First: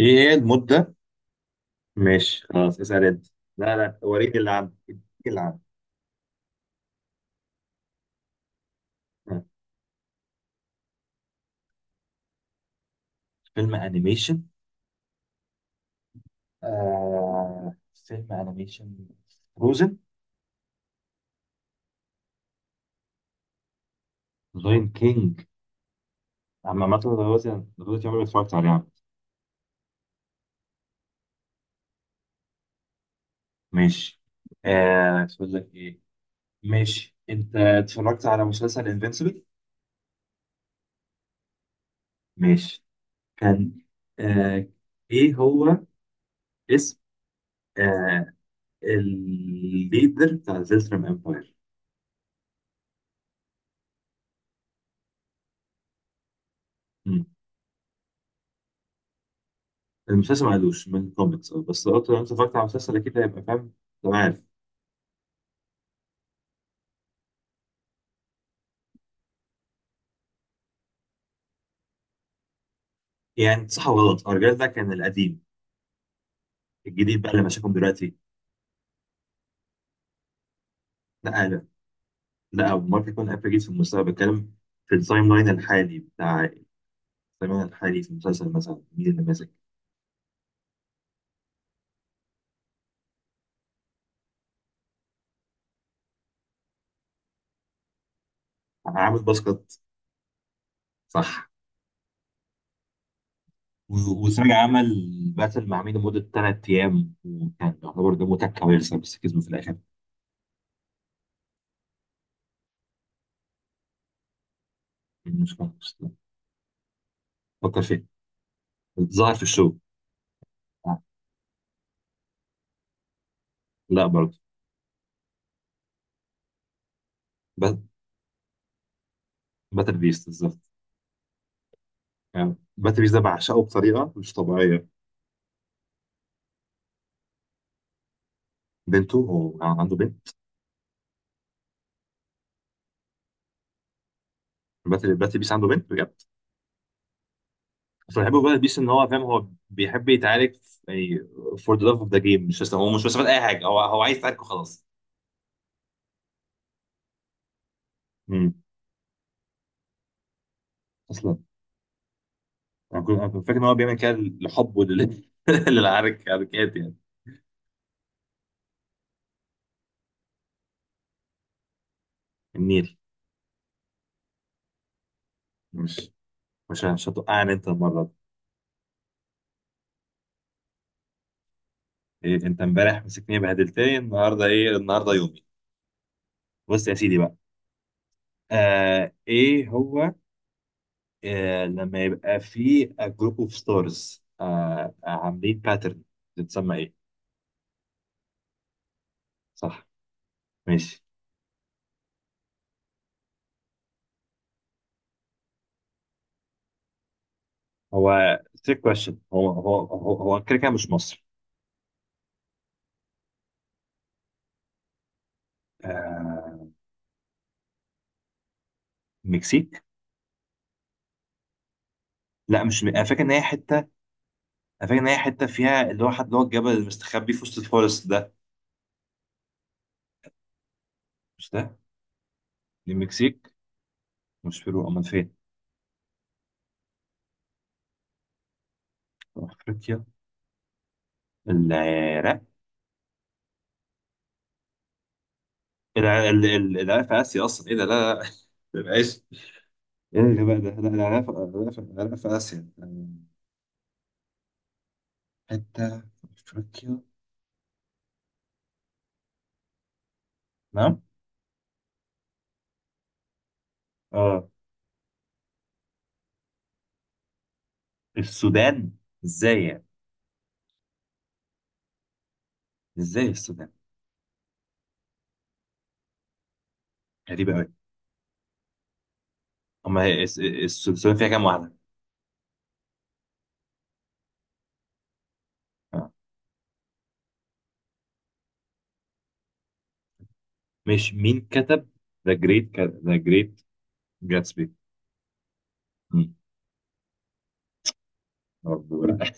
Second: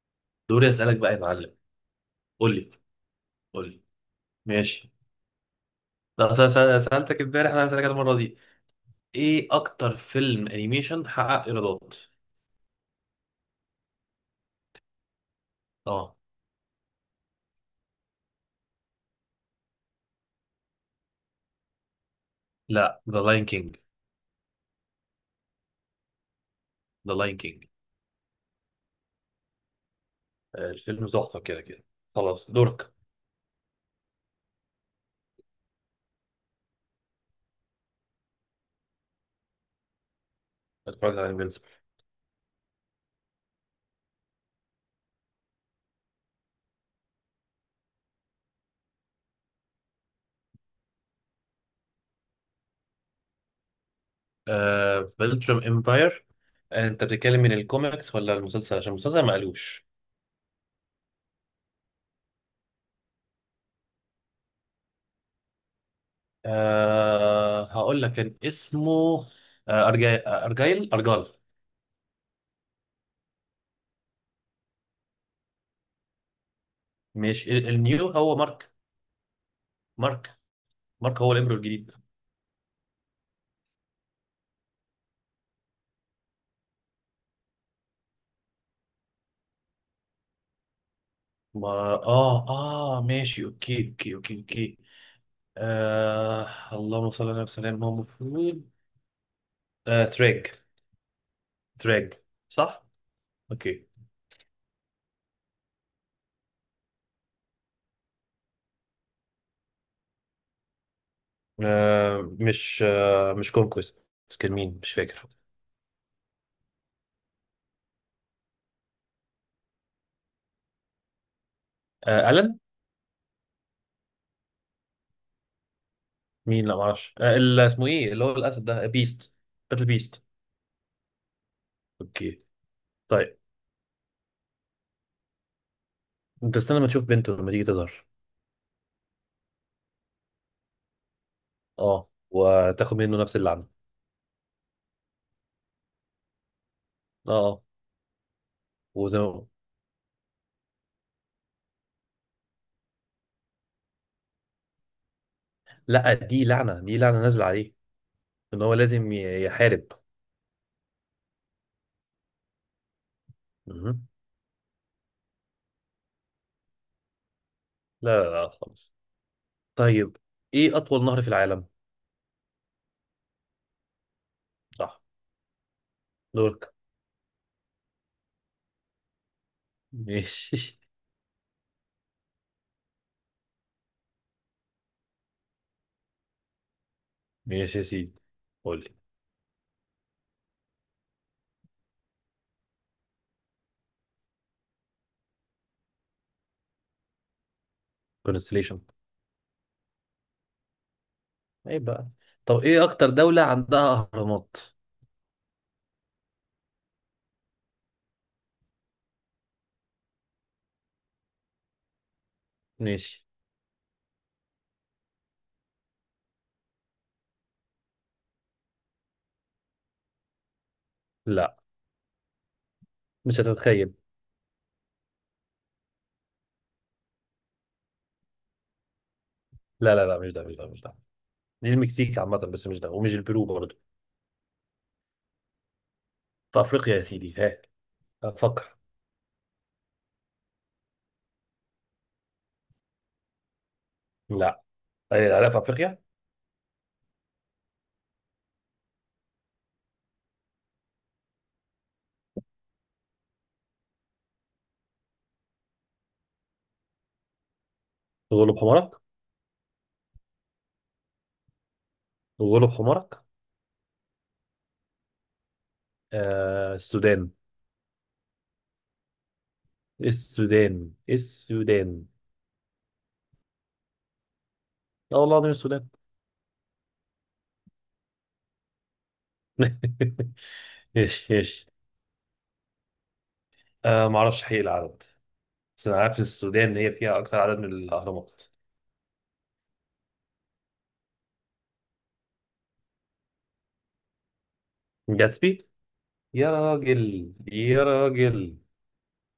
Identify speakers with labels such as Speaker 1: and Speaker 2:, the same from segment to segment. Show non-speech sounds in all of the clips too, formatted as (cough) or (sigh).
Speaker 1: ايه هي
Speaker 2: دوري
Speaker 1: المدة؟
Speaker 2: اسالك بقى يا معلم.
Speaker 1: ماشي،
Speaker 2: قول لي.
Speaker 1: خلاص اسأل انت.
Speaker 2: قول
Speaker 1: لا
Speaker 2: لي
Speaker 1: لا، وريني اللي عندك،
Speaker 2: ماشي
Speaker 1: اديني اللي عندك.
Speaker 2: لا، أصل انا سالتك امبارح، انا هسالك المره دي.
Speaker 1: ها.
Speaker 2: ايه اكتر فيلم انيميشن حقق ايرادات؟
Speaker 1: فيلم انيميشن.
Speaker 2: اه.
Speaker 1: فيلم انيميشن فروزن.
Speaker 2: لا، ذا لاين كينج.
Speaker 1: لاين كينج. عم، مثلا
Speaker 2: ذا لاين
Speaker 1: دلوقتي
Speaker 2: كينج
Speaker 1: دلوقتي عمري ما اتفرجت عليه يا عم.
Speaker 2: الفيلم تحفه كده كده. خلاص دورك.
Speaker 1: ماشي. تقول لك ايه. ماشي، انت اتفرجت على مسلسل انفينسيبل؟
Speaker 2: اتفرجت على انفينسيبل.
Speaker 1: ماشي. كان، آه ايه هو اسم آه الليدر بتاع زلترم امباير.
Speaker 2: آه، بلترم امباير. انت بتتكلم من الكوميكس ولا المسلسل؟ عشان المسلسل ما قالوش.
Speaker 1: المسلسل ما عدوش من الكوميكس، بس لو انت اتفرجت على المسلسل اكيد هيبقى فاهم. تمام عارف.
Speaker 2: آه، هقول لك كان اسمه آه أرجاي... آه، ارجايل ارجال.
Speaker 1: يعني صح وغلط، الرجال ده كان القديم. الجديد بقى اللي
Speaker 2: ماشي،
Speaker 1: مشاكم
Speaker 2: النيو
Speaker 1: دلوقتي.
Speaker 2: هو مارك. مارك. مارك هو
Speaker 1: لا
Speaker 2: الامبرو
Speaker 1: لا،
Speaker 2: الجديد.
Speaker 1: لا ممكن يكون قبل، جديد في المستقبل بتكلم. في التايم لاين الحالي بتاع التايم لاين الحالي في المسلسل، مثلا مين اللي ماسك؟
Speaker 2: ما اه ماشي، اوكي. آه، اللهم صل على وسلم. ما هو المفروض
Speaker 1: عامل باسكت.
Speaker 2: آه ثريج.
Speaker 1: صح.
Speaker 2: ثريج، صح؟ اوكي.
Speaker 1: وسراج عمل باتل مع مين لمدة 3 أيام وكان يعتبر ده متك كويسة بس كسبه في الآخر.
Speaker 2: آه، مش كونكويست. كان مين مش فاكر.
Speaker 1: مش مش- فكر فيه. ظهر في الشو. آه،
Speaker 2: آه، ألن.
Speaker 1: لا برضه.
Speaker 2: مين؟ لا معرفش. اسمه ايه اللي هو الاسد ده؟ بيست. باتل
Speaker 1: باتل
Speaker 2: بيست.
Speaker 1: بيست بالظبط.
Speaker 2: اوكي.
Speaker 1: يعني باتلي بيس ده
Speaker 2: طيب
Speaker 1: بعشقه بطريقه مش طبيعيه.
Speaker 2: انت استنى ما تشوف بنته لما تيجي تظهر.
Speaker 1: بنته؟ هو كان عنده بنت؟
Speaker 2: اه، وتاخد منه نفس اللعنه.
Speaker 1: باتلي بيس عنده بنت بجد؟
Speaker 2: اه، آه.
Speaker 1: بس بحبه في باتلي بيس ان هو
Speaker 2: وزي
Speaker 1: فاهم. هو
Speaker 2: ما...
Speaker 1: بيحب يتعارك يعني فور ذا لاف اوف ذا جيم، مش بس، هو مش مستفاد اي حاجه، هو عايز يتعارك وخلاص.
Speaker 2: لا، دي لعنه، دي لعنه نازله عليه،
Speaker 1: امم
Speaker 2: ان هو لازم يحارب.
Speaker 1: اصلا انا كنت أنا كنت فاكر ان هو بيعمل
Speaker 2: مهم.
Speaker 1: كده لحبه (laughs) للعرك، حركات يعني.
Speaker 2: لا لا لا خالص. طيب، ايه اطول نهر في العالم؟
Speaker 1: النيل.
Speaker 2: صح.
Speaker 1: مش
Speaker 2: دورك.
Speaker 1: مش هتوقعني انت المره دي.
Speaker 2: ماشي. (laughs)
Speaker 1: إيه؟ انت امبارح مسكتني بهدلتني، النهارده ايه؟ النهارده يومي. بص يا سيدي بقى.
Speaker 2: ماشي يا سيدي. قول لي.
Speaker 1: ايه هو؟ لما يبقى في جروب اوف ستارز عاملين باترن بتتسمى ايه؟
Speaker 2: كونستليشن.
Speaker 1: صح. ماشي.
Speaker 2: ايه بقى؟ طب ايه اكتر دولة عندها اهرامات؟
Speaker 1: هو تريك كويشن، هو كده كده مش مصر.
Speaker 2: ماشي.
Speaker 1: آه، مكسيك.
Speaker 2: لا،
Speaker 1: لا مش انا فاكر ان
Speaker 2: مش
Speaker 1: هي حته.
Speaker 2: هتتخيل.
Speaker 1: انا فاكر ان هي حته فيها اللي هو حد، اللي هو الجبل المستخبي في وسط الفورست ده.
Speaker 2: لا لا لا، مش ده، مش ده، مش ده.
Speaker 1: مش
Speaker 2: دي
Speaker 1: ده؟
Speaker 2: المكسيك عامة، بس مش ده، ومش البرو
Speaker 1: المكسيك.
Speaker 2: برضه.
Speaker 1: مش بيرو امال فين؟
Speaker 2: في افريقيا يا سيدي. ها، افكر.
Speaker 1: افريقيا. العراق.
Speaker 2: لا. ايه، العراق في افريقيا؟
Speaker 1: العراق في اسيا اصلا، ايه ده؟ لا لا لا. (laughs) ما يبقاش. ايه يا جماعه ده؟ لا، العراق في العراق في اسيا. حتة في أفريقيا.
Speaker 2: غلب حمارك.
Speaker 1: نعم.
Speaker 2: غلب حمارك.
Speaker 1: اه.
Speaker 2: آه، السودان.
Speaker 1: السودان؟ ازاي يعني؟
Speaker 2: السودان. السودان.
Speaker 1: ازاي السودان؟
Speaker 2: لا والله العظيم السودان.
Speaker 1: غريبة أوي. أما هي
Speaker 2: (laughs)
Speaker 1: السودان فيها
Speaker 2: ايش
Speaker 1: كام
Speaker 2: ايش.
Speaker 1: واحدة؟
Speaker 2: آه، ما اعرفش حقيقي العدد، بس انا
Speaker 1: آه.
Speaker 2: عارف السودان هي فيها اكتر عدد من الاهرامات.
Speaker 1: مش مين كتب ذا جريت جاتسبي؟
Speaker 2: جاتسبي. يا راجل يا راجل.
Speaker 1: برضه لا.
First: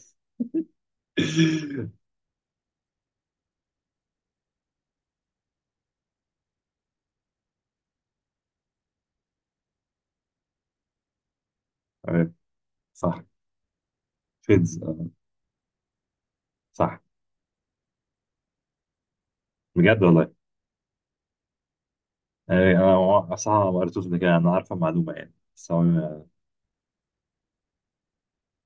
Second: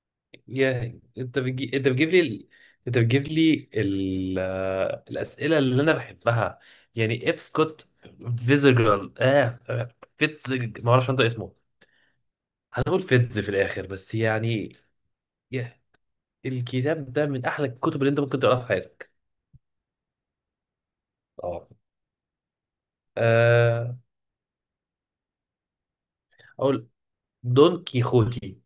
Speaker 2: يا انت
Speaker 1: (laughs)
Speaker 2: بتجيب لي انت بتجيب لي ال... آه، الاسئله اللي انا بحبها، يعني اف سكوت فيزجرال. فيتزج، ما اعرفش انت اسمه.
Speaker 1: آه،
Speaker 2: هنقول
Speaker 1: صح.
Speaker 2: فيتز في الاخر بس يعني.
Speaker 1: فيدز
Speaker 2: يا،
Speaker 1: صح
Speaker 2: الكتاب ده من احلى الكتب اللي انت ممكن تقراها في حياتك.
Speaker 1: بجد والله.
Speaker 2: اه.
Speaker 1: آه، أنا صح ما
Speaker 2: آه،
Speaker 1: قريتوش ده كده، أنا عارفة المعلومة يعني، بس هو.
Speaker 2: اقول دون كيخوتي.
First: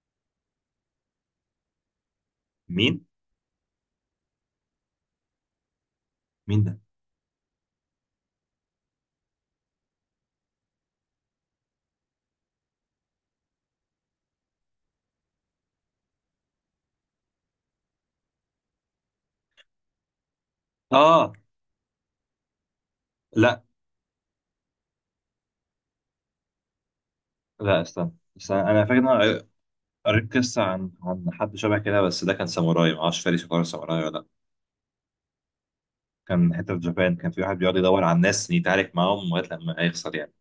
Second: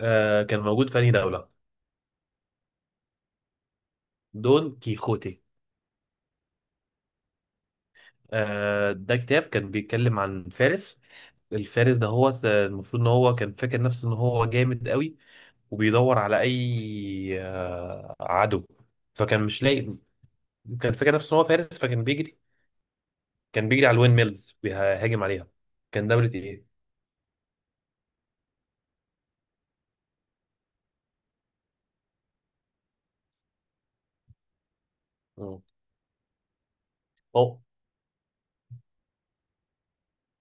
Speaker 2: آه، كان موجود في أنهي دولة؟
Speaker 1: مين
Speaker 2: دون كيخوتي.
Speaker 1: مين ده؟
Speaker 2: آه، ده كتاب كان بيتكلم عن فارس. الفارس ده هو المفروض ان هو كان فاكر نفسه ان هو جامد قوي، وبيدور على اي عدو، فكان مش لاقي. كان فاكر نفسه
Speaker 1: آه
Speaker 2: ان هو فارس فكان بيجري.
Speaker 1: لا
Speaker 2: كان بيجري على الوين ميلز بيهاجم عليها. كان دولة ايه؟
Speaker 1: لا، استنى استنى. أنا فاكر إن أنا قريت قصة عن حد شبه كده، بس ده كان ساموراي، معرفش فارس يعتبر ساموراي ولا لأ.
Speaker 2: مم.
Speaker 1: كان حتة في جابان كان في واحد
Speaker 2: اه.
Speaker 1: بيقعد يدور على الناس يتعارك معاهم لغاية لما هيخسر يعني.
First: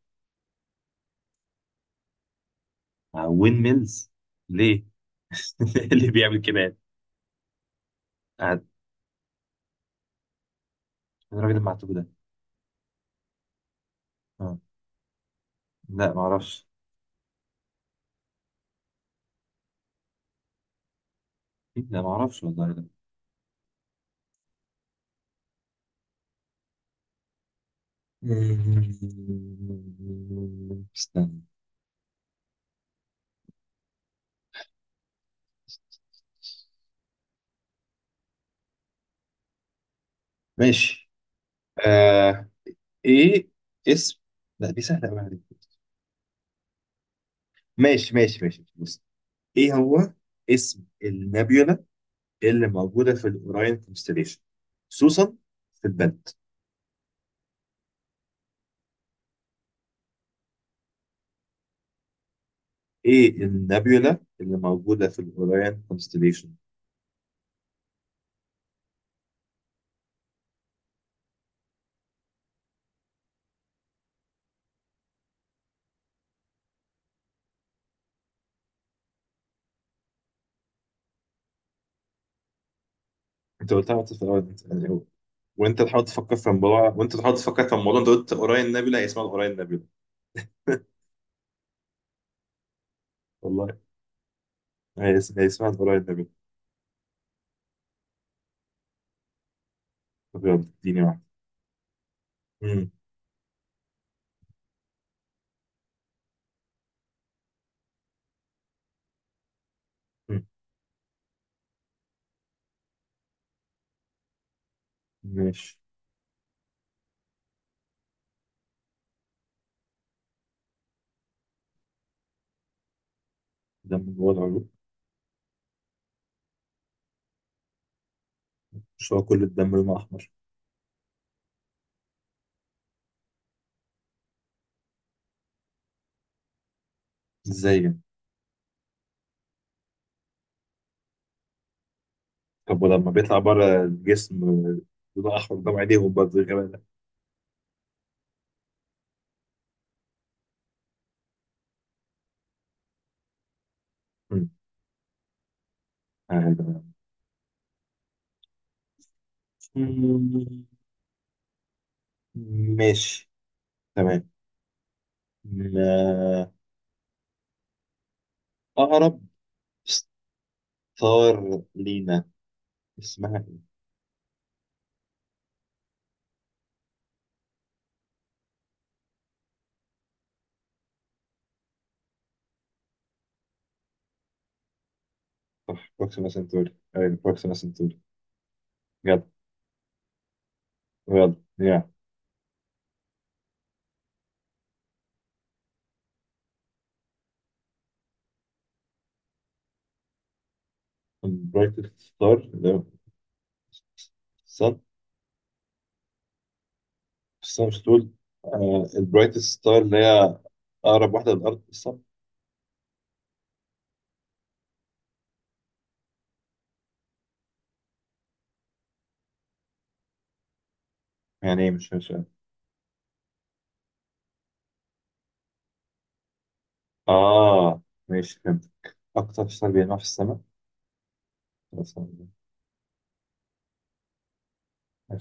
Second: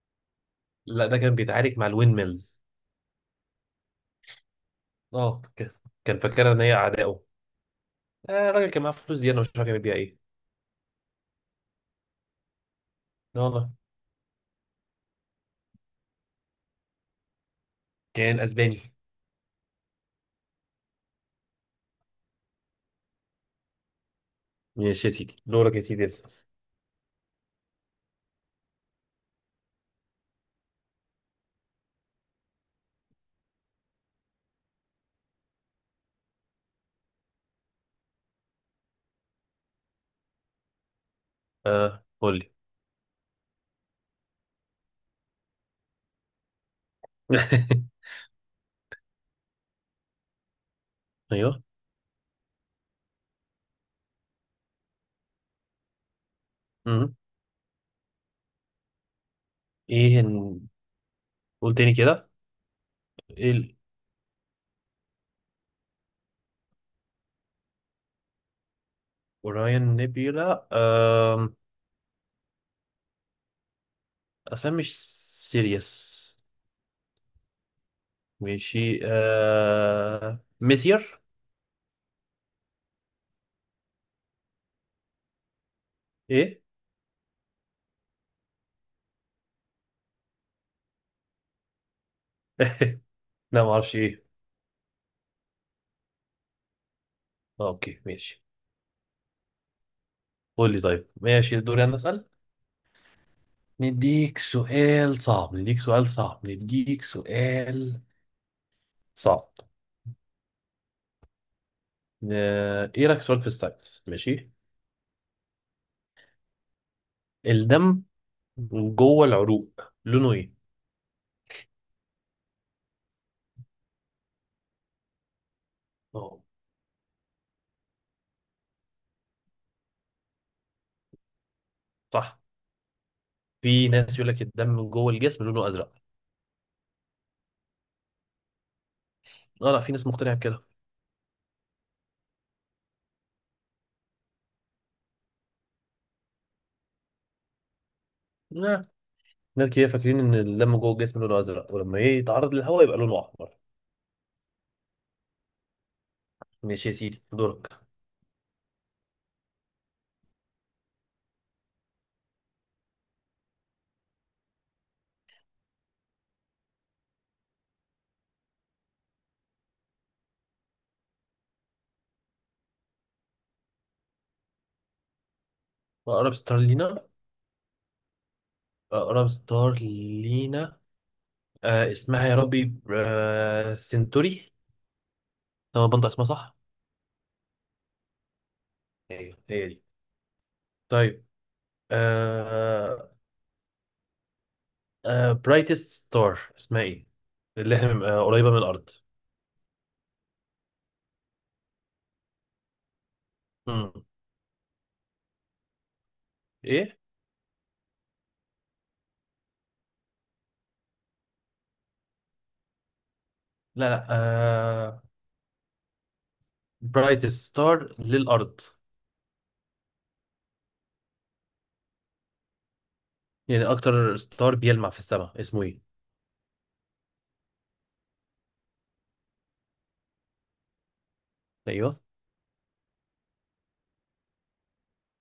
Speaker 2: لا، ده كان بيتعارك مع الوين ميلز.
Speaker 1: وين ميلز؟ ليه؟
Speaker 2: اه
Speaker 1: (laughs)
Speaker 2: ك-
Speaker 1: اللي
Speaker 2: كان
Speaker 1: بيعمل
Speaker 2: فاكرها
Speaker 1: كده
Speaker 2: ان هي
Speaker 1: يعني؟
Speaker 2: اعدائه. آه
Speaker 1: قاعد.
Speaker 2: الراجل كان معاه فلوس زيادة مش عارف يعمل بيها ايه.
Speaker 1: إيه الراجل المعتوه ده؟
Speaker 2: لا والله.
Speaker 1: آه. لا معرفش.
Speaker 2: كان اسباني.
Speaker 1: لا معرفش والله ده.
Speaker 2: ماشي يا سيدي، دورك يا سيدي، اسأل.
Speaker 1: (laughs) استنى. ماشي.
Speaker 2: اه قول
Speaker 1: آه.
Speaker 2: لي.
Speaker 1: ايه اسم لا دي سهلة قوي عليك.
Speaker 2: (laughs)
Speaker 1: ماشي ماشي ماشي، بص. ايه هو اسم
Speaker 2: ايوه.
Speaker 1: النابيولا اللي موجودة في الأوراين كونستليشن، خصوصا في البنت؟
Speaker 2: مم. ايه ن- قول تاني كده.
Speaker 1: إيه
Speaker 2: ايه ال-
Speaker 1: النابيولا اللي موجودة في الأوراين كونستليشن؟
Speaker 2: اوراين نيبيولا. آم، اصلا مش سيريس. ماشي. ميسير.
Speaker 1: أنت قلتها وأنت في الأول، يعني
Speaker 2: ايه؟
Speaker 1: وأنت تحاول تفكر في الموضوع، أنت قلت أوراين نابيولا. هي اسمها الأوراين نابيولا
Speaker 2: لا ما
Speaker 1: والله.
Speaker 2: اعرفش ايه.
Speaker 1: هي اسمها الأوراين نابيولا.
Speaker 2: آه، اوكي ماشي.
Speaker 1: طب يلا.
Speaker 2: قول لي
Speaker 1: اديني
Speaker 2: طيب.
Speaker 1: واحدة.
Speaker 2: ماشي، دوري انا اسال.
Speaker 1: مم.
Speaker 2: نديك سؤال صعب، نديك سؤال صعب، نديك سؤال صعب.
Speaker 1: مم.
Speaker 2: ايه رايك في سؤال في الساينس؟ ماشي.
Speaker 1: ماشي.
Speaker 2: الدم جوه العروق لونه ايه؟
Speaker 1: دم جوه العروق؟
Speaker 2: اه.
Speaker 1: مش هو كل الدم لونه أحمر؟
Speaker 2: صح. في ناس يقول لك الدم جوه الجسم لونه ازرق.
Speaker 1: إزاي يعني؟
Speaker 2: اه، لا، في ناس مقتنعه بكده.
Speaker 1: طب ولما بيطلع بره الجسم لونه أحمر قدام عينيهم برضه، غير ده؟
Speaker 2: لا، ناس كتير فاكرين ان الدم جوه الجسم لونه ازرق، ولما ايه يتعرض للهواء يبقى لونه احمر.
Speaker 1: مم.
Speaker 2: ماشي
Speaker 1: آه،
Speaker 2: يا سيدي، دورك.
Speaker 1: ده- ماشي. تمام. م- آه، أقرب ستار لينا اسمها إيه؟
Speaker 2: اقرب ستار لينا. اقرب ستار لينا، آه، اسمها يا ربي، آه، سنتوري. لما
Speaker 1: صح،
Speaker 2: بنطق اسمها
Speaker 1: بروكسيما
Speaker 2: صح.
Speaker 1: سنتوري، أيوة بروكسيما سنتوري. جدع.
Speaker 2: ايوه هي دي. طيب.
Speaker 1: يلا يا.
Speaker 2: آه. آه، برايتست ستار اسمها ايه اللي احنا قريبه من الارض؟
Speaker 1: البرايتست ستار اللي هو
Speaker 2: مم.
Speaker 1: الصن.
Speaker 2: ايه.
Speaker 1: مش تقول البرايتست ستار اللي هي أقرب واحدة للأرض، الصن.
Speaker 2: لا لا، برايت ستار للأرض،
Speaker 1: يعني إيه؟ مش مش
Speaker 2: يعني أكتر ستار بيلمع في السماء اسمه إيه؟
Speaker 1: آه ماشي فهمت. أكتر ستار بيلمع في السماء. أنا
Speaker 2: أيوه.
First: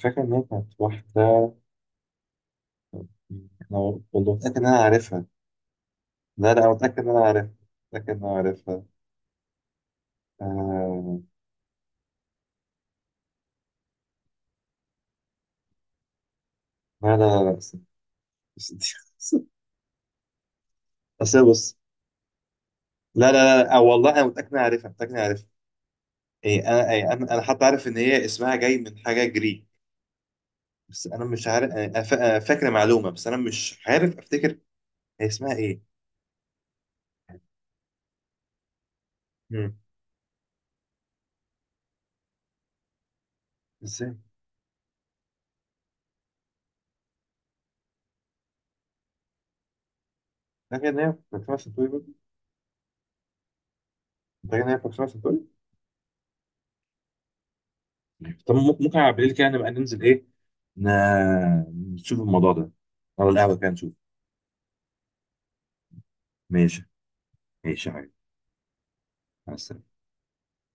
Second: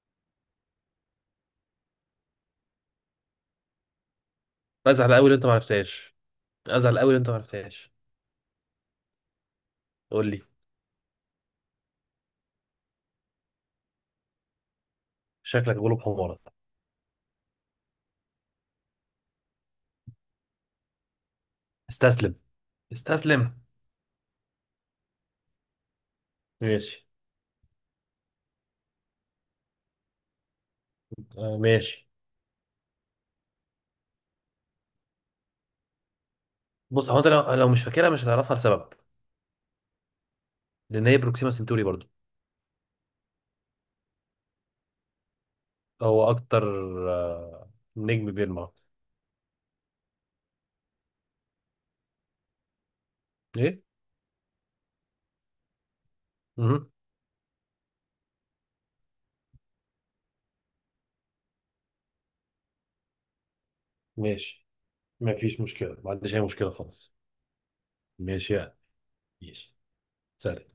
Speaker 1: فاكر إن هي كانت واحدة. أنا والله متأكد إن أنا
Speaker 2: أزعل
Speaker 1: عارفها.
Speaker 2: أوي لو أنت معرفتهاش.
Speaker 1: لا لا،
Speaker 2: أزعل
Speaker 1: متأكد إن
Speaker 2: أوي لو
Speaker 1: أنا
Speaker 2: أنت
Speaker 1: عارفها،
Speaker 2: معرفتهاش.
Speaker 1: متأكد إن أنا عارفها.
Speaker 2: قول لي.
Speaker 1: آه...
Speaker 2: شكلك غلوب حمارك.
Speaker 1: لا لا لا لا، بس دي. (laughs) أصل بص.
Speaker 2: استسلم.
Speaker 1: لا
Speaker 2: استسلم.
Speaker 1: لا لا، والله أنا متأكد إن أنا عارفها، متأكد إن أنا عارفها. إيه أنا
Speaker 2: ماشي.
Speaker 1: إيه أنا أنا حتى عارف إن هي اسمها جاي من حاجة جريك. بس أنا مش
Speaker 2: آه
Speaker 1: عارف.
Speaker 2: ماشي.
Speaker 1: أنا فاكر معلومة بس أنا مش عارف أفتكر هي اسمها إيه.
Speaker 2: بص، هو أنت لو, لو مش فاكرها مش هتعرفها لسبب.
Speaker 1: مم.
Speaker 2: لأن هي بروكسيما سنتوري برضو.
Speaker 1: إزاي؟
Speaker 2: هو أكتر، آه... نجم بيلمع.
Speaker 1: فاكر إن هي فاكر سنتوري برضه؟
Speaker 2: إيه؟
Speaker 1: فاكر إن هي فاكر سنتوري.
Speaker 2: مهم.
Speaker 1: طب ممكن على بالليل كده نبقى ننزل، إيه، نشوف الموضوع ده أو القهوة كده نشوف.
Speaker 2: ماشي. مفيش مشكلة، ما عنديش أي مشكلة
Speaker 1: ماشي.
Speaker 2: خالص.
Speaker 1: ماشي يا حبيبي.
Speaker 2: ماشي يعني.
Speaker 1: مع
Speaker 2: ماشي.
Speaker 1: السلامة.
Speaker 2: سهل.